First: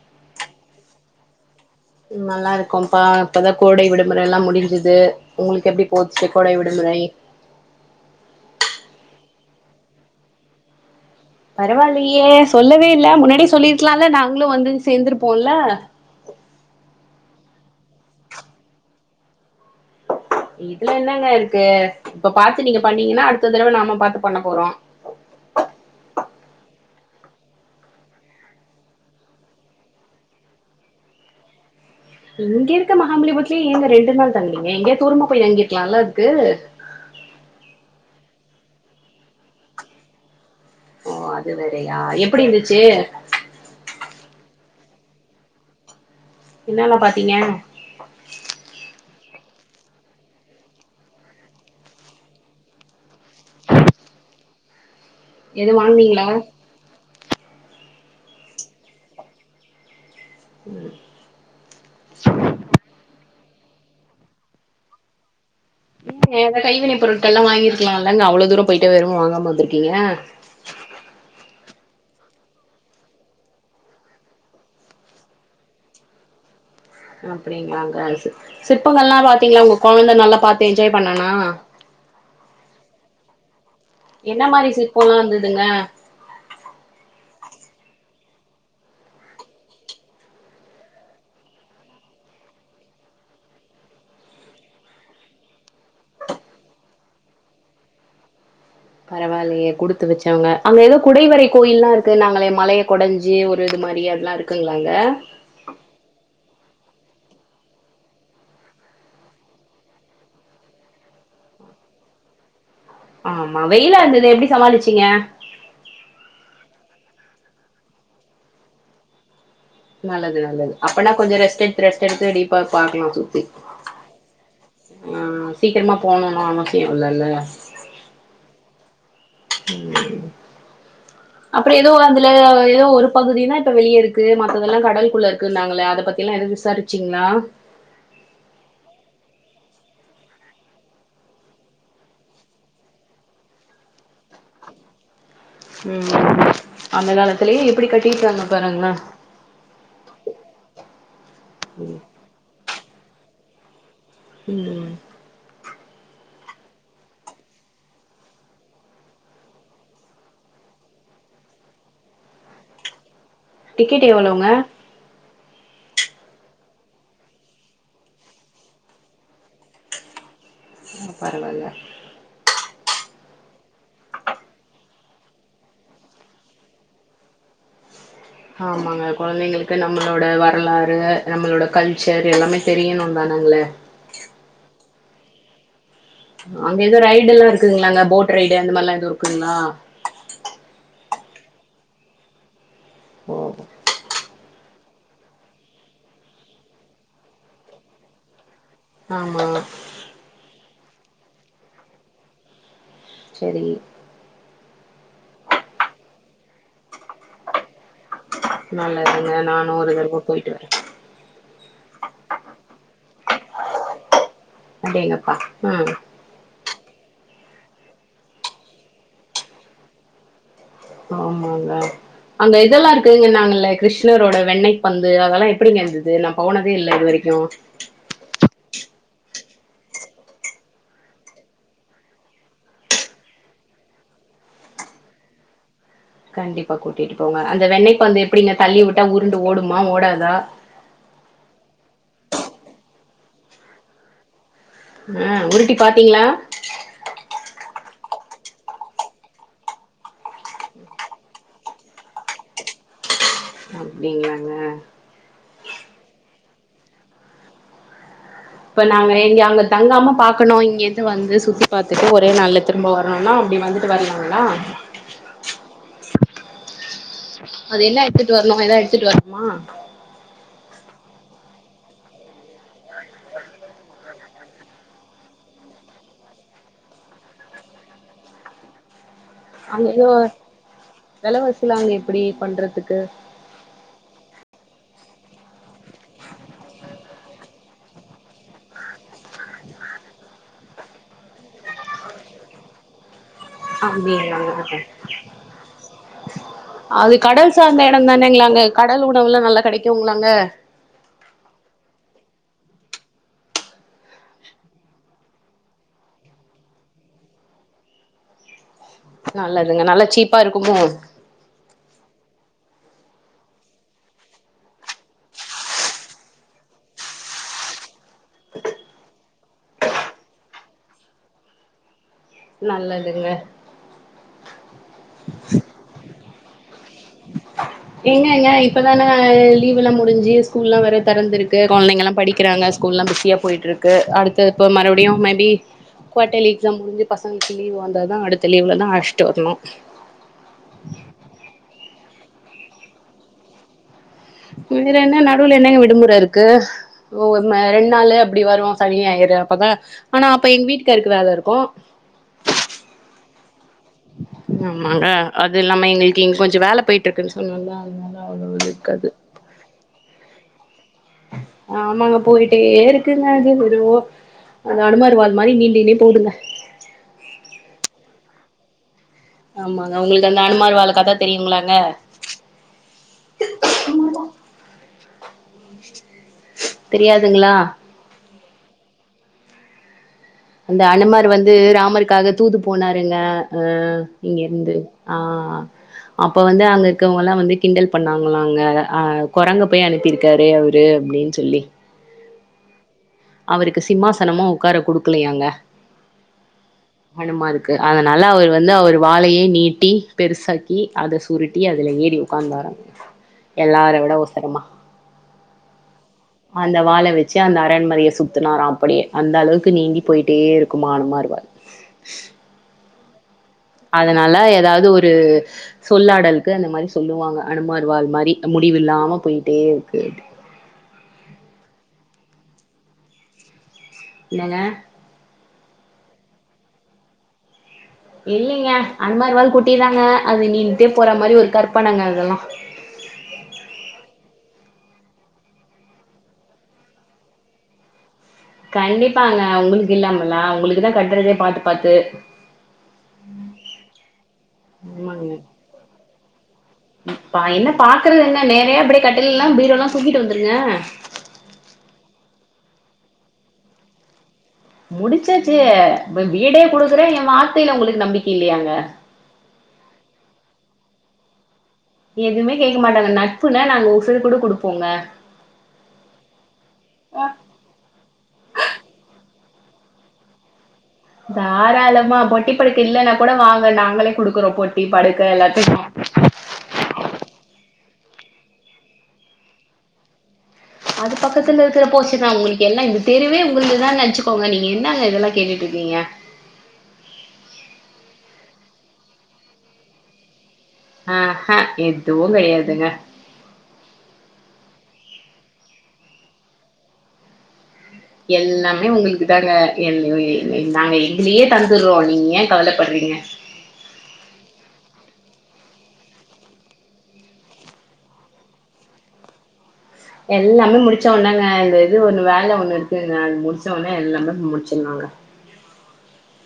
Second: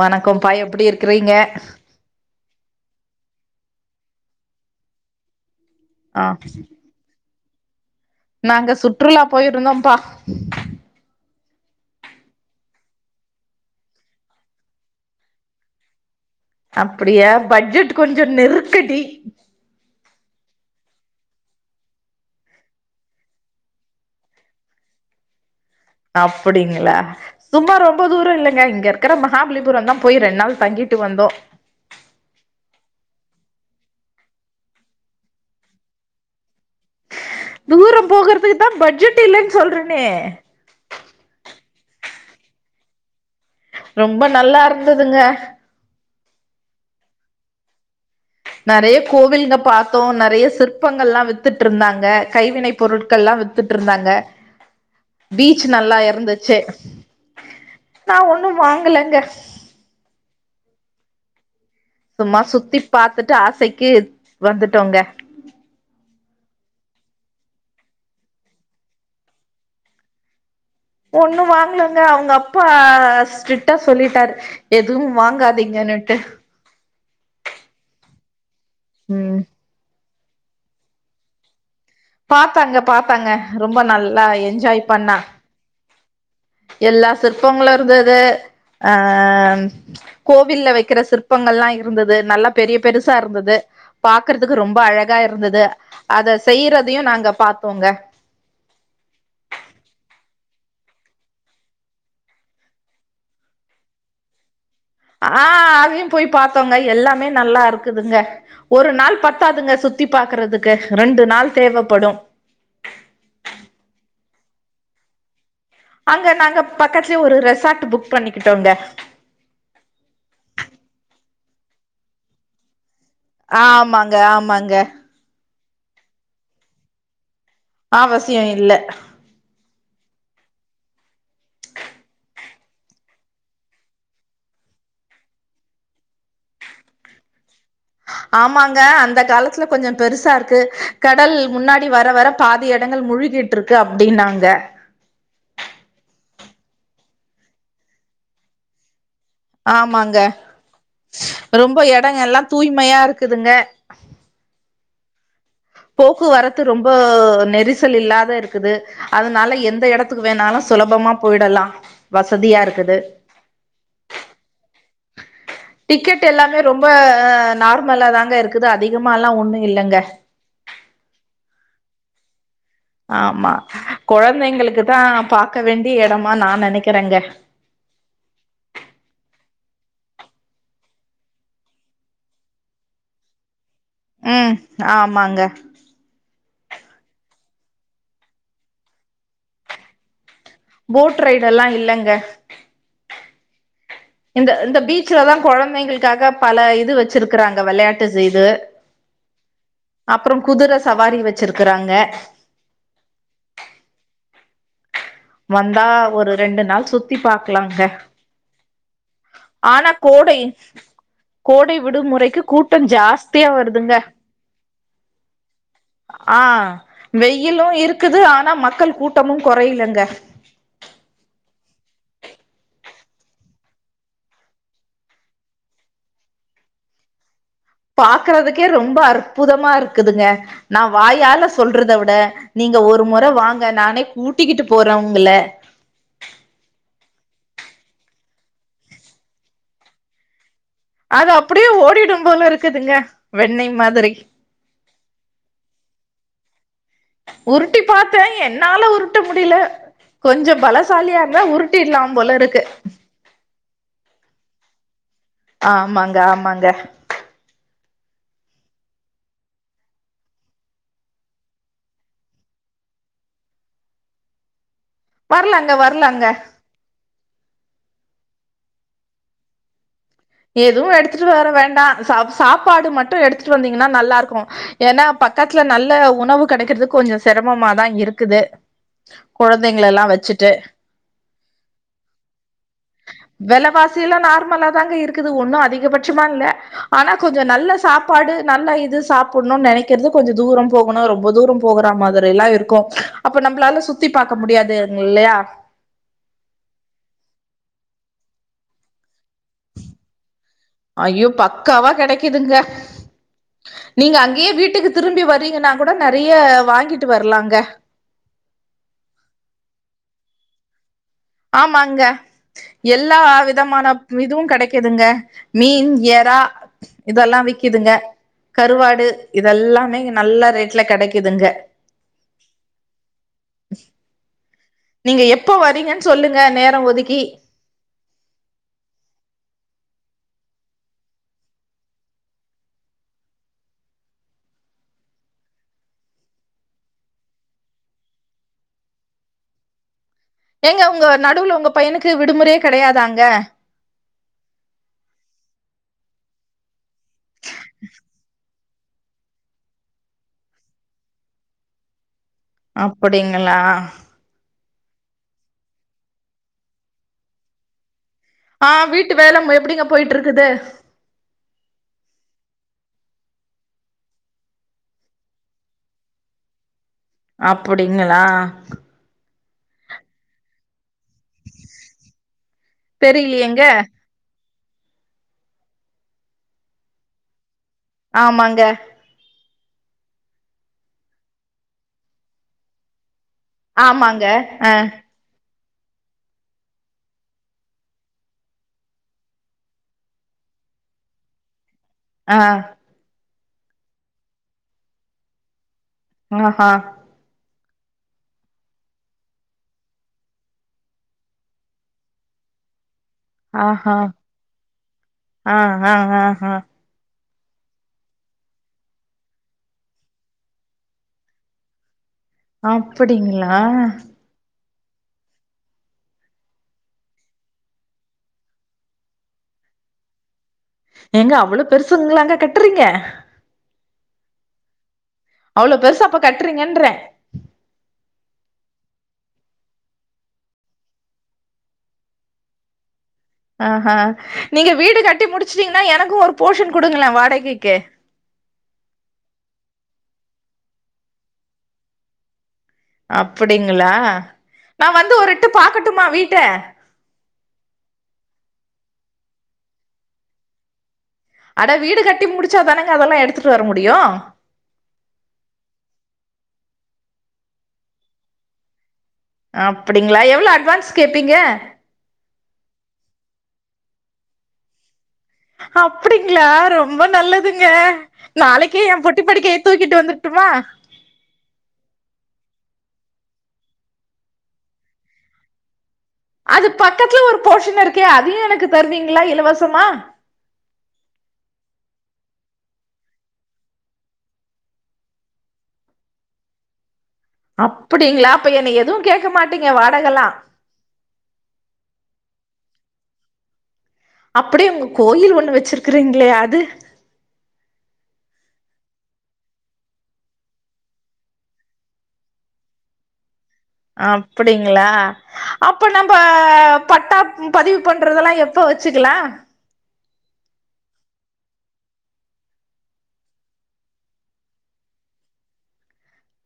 வணக்கம் பா எப்டி இரு கிறீங்க நல்லா இருக்கோம்ப்பா இப்பதா கோடை விடுமுறை எல்லா முடிஞ்சது உங்களுக்கு எப்டி ஆ போச்சு கொடை விடுமுறை நாங்க சுற்றுலா போயிருந்தோம்பா பரவாயில்லயே சொல்லவே இல்ல முன்னாடியே சொல்லிருக்கலாம்ல நாங்களும் வந்து சேர்ந்திருப்போம்ல அப்டியா பட்ஜெட் கொஞ்சம் நெருக்கடி இதுல என்னங்க இருக்கு இப்ப பாத்து நீங்க பண்ணீங்கன்னா அடுத்த தடவை நாம பாத்து பண்ண போறோம் அப்டிங்களா சும்மா ரொம்ப தூரம் இல்லங்க இங்க இருக்கற மகாபலிபுரம் தா போய் ரெண்டு நாள் தங்கிட்டு வந்தோம் இங்க இருக்க மகாமலிபுரத்துலயே ஏங்க ரெண்டு நாள் தங்கிறீங்க எங்கய தூருமா போய் தங்கிக்கலாம்ல்ல அதுக்கு தூரம் போகறதுக்கு தான் பட்ஜெட் இல்லன்னு சொல்றனே ஓ அது வேறையா எப்டி இருந்துச்சு ரொம்ப நல்லா இருந்துதுங்க என்னல்லா பாத்தீங்க நெறைய கோவில்க பாத்தோம் நெறைய சிற்பங்கள் எல்லா வித்துட்டு இருந்தாங்க கைவினை பொருட்கள் எல்லா வித்துட்டு இருந்தாங்க பீச் எது நல்லா வாங்குனீங்களா இருந்துச்சு நா ஒன்னும் வாங்கலங்க ம் சும்மா சுத்தி பாத்து ட்டு ஆசைக்கு வந்துட்டோங்க ஏதாது கைவினை பொருட்கள் எல்லா வாங்கிருக்கலா இல்லங்க அவ்ளோ தூரம் போயிட்டு எதுவு வாங்காம வந்திருக்கீங்க ஒன்னும் வாங்கலங்க அவங்க அப்பா ஸ்ட்ரிக்டா சொல்லிட்டாரு எதுவும் வாங்காதீங்கன்னுட்டு அப்டிங்களாங்க சிற்பங்கள்லாம் ம் பாத்தீங்களா உங்க கொழந்த நல்லா பாத்து என்ஜாய் பண்ணனா பாத்தாங்க பாத்தாங்க ரொம்ப நல்லா என்ன மாரி என்ஜாய் சிற்போல்லா பண்ணான் இருந்ததுங்க எல்லா சிற்பங்களும் இருந்தது ஆ கோவில்ல வைக்கிற சிற்பங்கள்லாம் இருந்தது நல்லா பெரிய பெருசா இருந்தது பாக்குறதுக்கு ரொம்ப அழகா இருந்தது அத செய்றதையும் நாங்க பாத்தோங்க பரவாயில்லயே குடுத்து வச்சவங்க அங்க ஏதோ குடைவரை கோயில் எல்லா இருக்கு நாங்களே மலையை குடைஞ்சு ஒரு இது மாரி அதெல்லா இருக்க ஆ அதையும் போய் பாத் தோங்க எல்லாமே நல்லா இருக்குதுங்க ஒரு நாள் பத்தாதுங்க சுத்தி பாக்குறதுக்கு ரெண்டு நாள் தேவைப்படும் ஆமா வெயில இருந்ததே எப்டி சமாளிச்சீங்க அங்க நாங்க பக்கத்துலயே ஒரு ரெசார்ட் புக் பண்ணிக்கிட்டோங்க நல்லது நல்லது அப்பனா கொஞ்ச ரெஸ்ட் எடுத்து ரெஸ்ட் எடுத்து டீப்பா பாக்கலாம் ஆமாங்க ஆமாங்க சீக்கிரமா போனும்னு எல்லா அவசியம் இல்ல இல்ல அவசியோ இல்ல ம் அப்றோ ஏதோ அதுல ஏதோ ஒரு பகுதினா இப்ப வெளிய இருக்கு மத்ததெல்லாம் கடலுக்குள்ள இருக்குன்னாங்களே அதை பத்தி எல்லா ஏதும் விசாரிச்சீங்களா ஆமாங்க அந்த காலத்துல கொஞ்சம் பெருசா இருக்கு கடல் முன்னாடி வர வர பாதி இடங்கள் மூழ்கிட்டு இருக்கு அப்டின்னாங்க ம் அந்த காலத்திலயே எப்டி கட்டிருங்கா பாருங்களேன் ஆமாங்க ரொம்ப இடங்கள் எல்லா தூய் மையா இருக்குதுங்க ம் ம் போக்குவரத்து ரொம்ப நெரிசல் இல்லாத இருக்குது அதனால எந்த எடத்துக்கு வேணாலு சுலபமா போயிடலா வசதியா இருக்குது டிக்கெட் எவ்ளோங்க டிக்கெட் எல்லாமே ரொம்ப நார்மலா தாங்க இருக்குது அதிகமா எல்லா ஒண்ணு இல்லங்க ம் பரவாயில்ல ஆமா கொழந்தைங்களுக்குதா பாக்க வேண்டிய எடமா நா நெனைக்கிறேங்க ஆமாங்க கொழந்தைங்களுக்கு நம்மளோட வரலாறு நம்மளோட கல்ச்சர் எல்லாமே தெரியணுதானங்களே ம் ஆமாங்க அங்க எதோ ரயிடுல்லா இருக்குங்களா அங்க போட் ரயிடு அந்த மாரிலா எதுவு இருக்குங்களா போட் ரைடு எல்லா இல்லங்க ஓ இந்த இந்த பீச்சலதா கொழந்தைங்களுக்காக பல இது வச்சிருக்கறாங்க வெளையாட்டு செய்து ஆமா அப்புறோ குதிரச சவாரி வச்சிருக்கறாங்க சேரி வந்தா ஒரு ரெண்டு நாள் சுத்தி பாக்கலாங்க நல்லதுங்க நானு ஆனா ஒரு தடவ கோடை போயிட்டு வரே கோடை விடுமுறைக்கு கூட்டம் ஜாஸ் த்தியா வருதுங்க அடேங்ப்பா ஆ வெயிலும் இருக்குது ஆனா மக்கள் கூட்டமும் கொறையிலங்க ஆமாங்க அங்க இதெல்லா இருக்குதுங்க நாங்கல்ல கிருஷ்ணரோட வெண்ணெய் பந்து அதெல்லா எப்பிடிங்க இருந்தது நா போனதே இல்ல இது வரைக்கு பாக்குறதுக்கே ரொம்ப அற்புதமா இருக்குதுங்க நா வாயால சொல்றத விட நீங்க ஒரு முற வாங்க நானே கூட்டிக்கிட்டு போறே உங்கள கண்டிப்பா கூட்டிட்டு போங்க அந்த வெண்ணெய் பந்து வந்து எப்பிடிங்க தள்ளிவுட்டா உருண்டு ஓடுமா ஓடாதா அது அப்பிடியே ஓடிடு போல இருக்குதுங்க வெண்ணெய் மாதிரி ஆ உருட்டி பாத்தீங்களா உருட்டி பாத்தே என்னால உருட்ட முடியல கொஞ்சோ பலசாலியா இருந்தா உருட்டிடலா போல இருக்கு அப்பிடிங்களாங்க ஆமாங்க ஆமாங்க இப்ப நாங்க இங்க அங்க தங்காம பாக்கணு இங்கேது வந்து சுத்தி பாத்துட்டு ஒரே நாள் திரும்ப வரணுன்னா அப்பிடி வந்துட்டு வரலாங்களா வரலாங்க வரலாங்க அது என்ன எடுத்துட்டு வரணு ஏதா எடுத்துட்டு வரணுமா எதுவு எடுத்துட்டு வர வேண்டா சப் சாப்பாடு மட்டு எடுத்துட்டு வந்தீங்கன்னா நல்லா இருக்கு ஏன்னா பக்கத்துல நல்ல உணவு கெடைக்கறதுக்கு கொஞ்சோ சிரமமாதா இருக்குது கொழந்தைங்கள அங்க எல்லா ஏதோ வச்சிட்டு வெலவாசிலா அங்க எப்டி பண்றதுக்கு வெலவாசி எல்லா நார்மலா த்தாங்க இருக் க்குது ஒன்னு அதிகபட்சமா இல்ல ஆனா கொஞ்சோ நல்ல சாப்பாடு நல்ல இது சாப்புணுன்னு நெனைக்கிறோ கொஞ்ச தூரோ போகணு ரொம்ப தூரோ போகற மாதிரி எல்லா இருக்கு அப்பிடிங்களாக அது கடல் சார் இந்த எடோ தானேங்களாங்க கடல் உணவுல்லா நல்லா கெடைக்குங்களாங்க அய்யோ பக்காவா கெடைக்குதுங்க நீங்க அங்கயே வீட்டுக்கு திரும்பி வரீங்கன்னா கூட நெறைய வாங்கிட்டு வரலாங்க நல்லதுங்க நல்லா சீப்பா இருக்குமோ ஆமாங்க எல்லா விதமான இதுவு கெடைக்குதுங்க மீன் எறா இதெல்லா விக்குதுங்க கருவாடு இதெல்லாமே இங்க நல்ல ரேட்டுல கெடைக்குதுங்க நல்லதுங்க நீங்க எப்ப வரீங்கன் சொல்லி க நேர ஒதுதிக் எங்க எங்க இப்பதானோ லீவ் எல்லா முடிஞ்சி இங்கயே ஸ்கூலா வேற திறந்தருக்கு கொழந்தைங்கள்லா படிக்கிறாங்க ஸ்கூலா பிஸியாக போயிட்டுருக்கு அடுத்த இப்போ மறுபடியும் மேபி குவ்டர்லி எக்ஸாம் முடிஞ்சு பசங்களுக்கு லீவ் வந்தா தா அடுத்த லீவவில் தா அழைச்சிட்டு வரணு எங்க உங்க நடுவில உங்க பையனுக் [unintelligible] விடுமுறையே கிடையாதாங்க வேற என்ன நடுவுல என்னங்க விடுமுற இருக்கு [unintelligible] ரெண்டு நாளு அப்படி வரு சனிய ஞாயிரு அப்பதா ஆனா அப்ப எங்க வீட்டுக்காருக்கு வேல இருக்கு அப்படிங்களா ஆ ஆமாங்க அது இல்லாம எங்களுக்கு இங்க கொஞ்சோ வேல போயிட்டு இருக்குன்னு சொன்ன அதனால அவ்ளோ இது ஆ இருக்காது வீட்டு வேல எப்படிங்க போயிட்டு இருக்குது ஆமாங்க போயிட்டே இருக்குங்க அது மெதுவா அது அனுமன் வாலு மாரி அது நீண்டுகிட்டே போகுந்துக ஆ ஆமாங்க உங்களுக்கு அந்த அனுமார் வாலு கத தெரியுங்களாங்க தெரியலையேங்க தெரியாதுங்களா ஆமாங்க அந்த அனுமர் வந்து ராமருக்காக தூது போனாருங்க ஆ இங்க இருந்து ஆ அப்ப வந்து அங்க இருக்கவங்க எல்லா வந்து கிண்டல் பண்ணாங்களாங்க ஆ குரங்க போய் அனுப்பியிருக்காரு அவரு அப்படின்னு சொல்லி ஆ அவருக்கு சிம்மாசனமு உக்கார குடுக்கலையாங்க ஆ ஆ க்கு அதனால அவர் வந்து அவர் வாலயோ நீட்டி பெருசாக்கி அத சுருட்டி அதுல ஏறி உக்காந்தாரா எல்லார ஆஹா விட உசரமா ஆ ஆ ஆ ஆ அந்த வால வச் ச்சி அந்த அரண்மனையை சுத்தினாரா அப்படியே அந்த அளவுக்கு நீண்டி போயிட்டே இருக்குமா அனுமார் வால் அப்படிங்களா அதனால ஏதாவது அது ஒரு சொல்லாடலுக்கு அந்த மாரி சொல்லுவாங்க அனுமர்வால் மாரி முடிவு இலாம போயிட்டே இருக்கு எங்க அவ்வளோ பெருசுங்களாங்க கட்டுறீங்க என்னங்க அவ்ளோ பெருசா அப்ப கட்டுறீங்கன்றே இல்லைங்க அந்த மாரி வாள் குட்டிதாங்க அது நீன்டுட்டே போற மாதிரி ஒரு கற்பனங்க அதெல்லாம் ஆஹ நீங்க வீடு கட்டி முடிச்சிட்டீங்கன்னா எனக்கும் ஒரு போஷன் குடுங்களே வாடகைக்கு கண்டிப்பாங்க உங்களுக்கு இல்லாமல்லா உங்களுக்குதா கட்டறதே பாத்து பாத்து அப்டிங்களா நான் வந்து ஒரு ஆமாங்க எட்டு பாக்கட்டுமா வீட்ட அப்டே கட்டுலல்லாம் பீரோல்லாம் தூக்கிட்டு வந்துருங்க அட வீடு கட்டி முடிச்சாதானங்க அதெல்லாம் எடுத்துட்டு வர முடியும் முடிச்சாச்சி வீ வீடே குடுக்கறே என் வார்த்தையில உங்களுக்கு நம்பிக்கை இல்லையாங்க அப்டிங்களா எவ்ளோ அட்வான்ஸ் கேப்பீங்க எதுமே கேக்க மாட்டாங்க நட்புன்னா நாங்க உசுரு கூட குடுப்போங்க அப்டிங்களா ரொம்ப நல்லதுங்க நாளைக்கே என் பொட் டி படிக்கய தூக்கிட்டு வந்துருட்டுமா தாராளமா பொட்டி படுக்க இல்லன்னா கூட வாங்க நாங்களே குடுக்குறோம் பொட்டி படுக்க எல்லாத்தையும் அது பக்கத்துல ஒரு போஷன் இருக்கே அதியும் எனக்கு தருவீங்களா இலவசமா அது பக்கத்துல இருக்கிற போஷன்தா உங்களுக்கு எல்லா இந்த தெருவே உங்களுதான் நெனச்சிக்கோங்க நீங்க என்னங்க இதெல்லாம் கேட்டுட்டு இருக்கீங்க அப்டிங்களா அப்ப என்ன எதுவும் கேக்க மாட்டீங்க வாடகலாம் ஆஹ எதுவும் கெடயாதுங்க அப்படே உங்க கோயில் ஒண்ணு வச்சிருக்கறீங்களே அது எல்லாமே உங்களுக்கு தாங்க என்ன உலி நாங்க எங்களயே தந்துறோம் நீங்க ஏன் கவலப்படறீங்க அப்டிங்களா அப்ப நம்போ பட்டா பதிவு பண்றதெல்லாம் எப்ப வச்சிக்கிலா எல்லாமே முடிச்ச உனங்க இந்த இது ஒண்ணு வேல ஒண்ணு இருக்குங்க அத முடிச்ச ஒன்னே எல்லாமே முடிச்சிருலாங்க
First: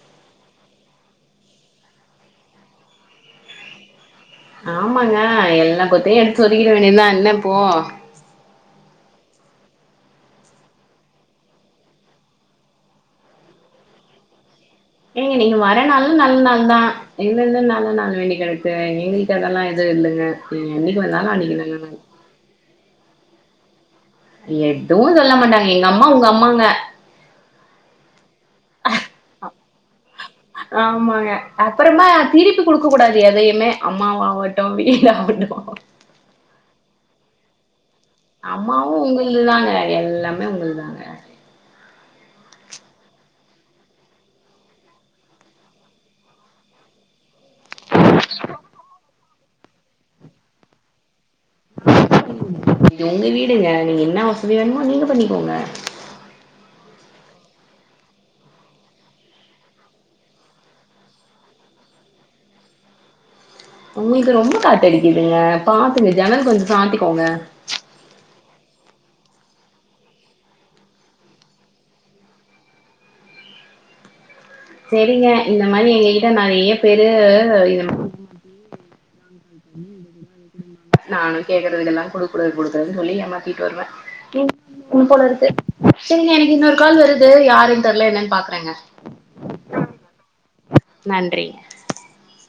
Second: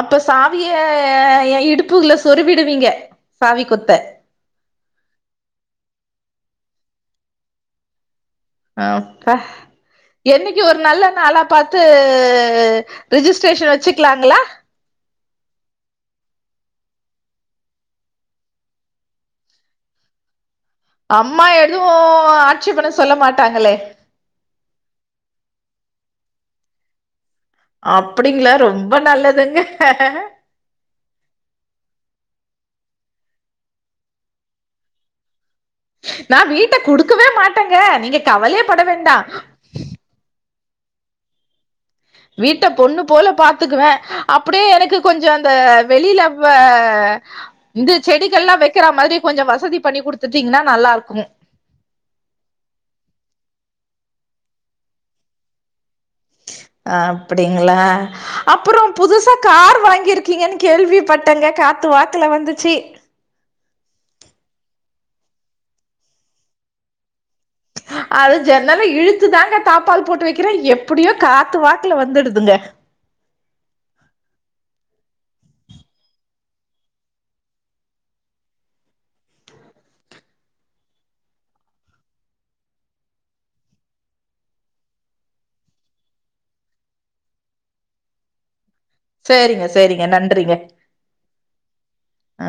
அப்ப சாவிய என் இடுப்புக்குல சொருவிடுவீங்க சாவி கொத்த ஆமாங்க எல்லா கொத்தையும் எடுத்து சொறிகிட வேண்டியதுதா என்ன இப்போ அக்கா என்னக்கி ஒரு நல்ல நாளா பாத்து ரிஜிஸ்ட்ரேஷன் வச்சிக்கலாங்களா ஏங்க நீங்க வர நாள்லா நல்ல நாள் தா இதுல என்ன நல்ல நாளு வேண்டி கெடக்கு எங்களுக்கு அதெல்லா எதும் இல்லங்க அம்மா எதுவும் ஆட்சி பண்ண சொல்ல மாட் டாங்களே எதுவும் சொல்ல மாட்டாங்க எங்க அம்மா உங்க அம்மாங்க அப்டிங்களா ரொம்ப நல்லதுங்க ஆமாங்க அப்புறமா திருப்பி குடுக்க கூடாது எதையுமே அம்மாவாகட்டும் வீடாயாகட்டும் நான் வீட்ட குடுக்கவே மாட் அம்மாவும் உங்களுதுதாங்க எல்லா மே உங்கள்தாங்க வீட்ட பொண்ணு போல பாத்துக்குவே அப்டே எனக்கு கொஞ்சம் அந்த வெளில இப்ப இந்த செடிகள்லாம் வெக்கிற மாதிரி கொஞ்சோ வ சதி பண்ணி குடுத்துட்டீங்கன்னா நல்லா இருக்கும் இது உங்க வீடுங்க நீங்க என்ன வசதி வேணுமோ நீங்க பண்ணிக்கோங்க அப்டிங்களா அப்றோ புதுசா கார் வாங்கிருக்கீங்கன்னு கேள்விப்பட்டேங்க காத்து வாக்குல வந்துச்சு உங்களுக்கு ரொம்ப காத்தடிக்குதுங்க பாத்துங்க ஜன்னல் கொஞ்சோ சாத்திக்கோங்க அது ஜன்னல இழுத்துதாங்க தாப்பால் போட்டுவக்கிறேன் எப்டியோ காத்து வாக்குல வந்துடுதுங்க செரிங்க இந்த மாரி எங்க கிட்ட நெறைய பேரு நானும் கேக்குறதுக்கு எல்லா குடுக்க கூடாது குடுக்கக்கூடாதுன்னு சொல்லிட்டு ஏமாத்திட்டு வருவேன் எனக்கு இன்னொரு கால் வருது யாரன்னு தெரல என்னன்னு பாக்குறேங்க செரிங்க செரிங்க நன்றிங்க நன்றிங்க ஆ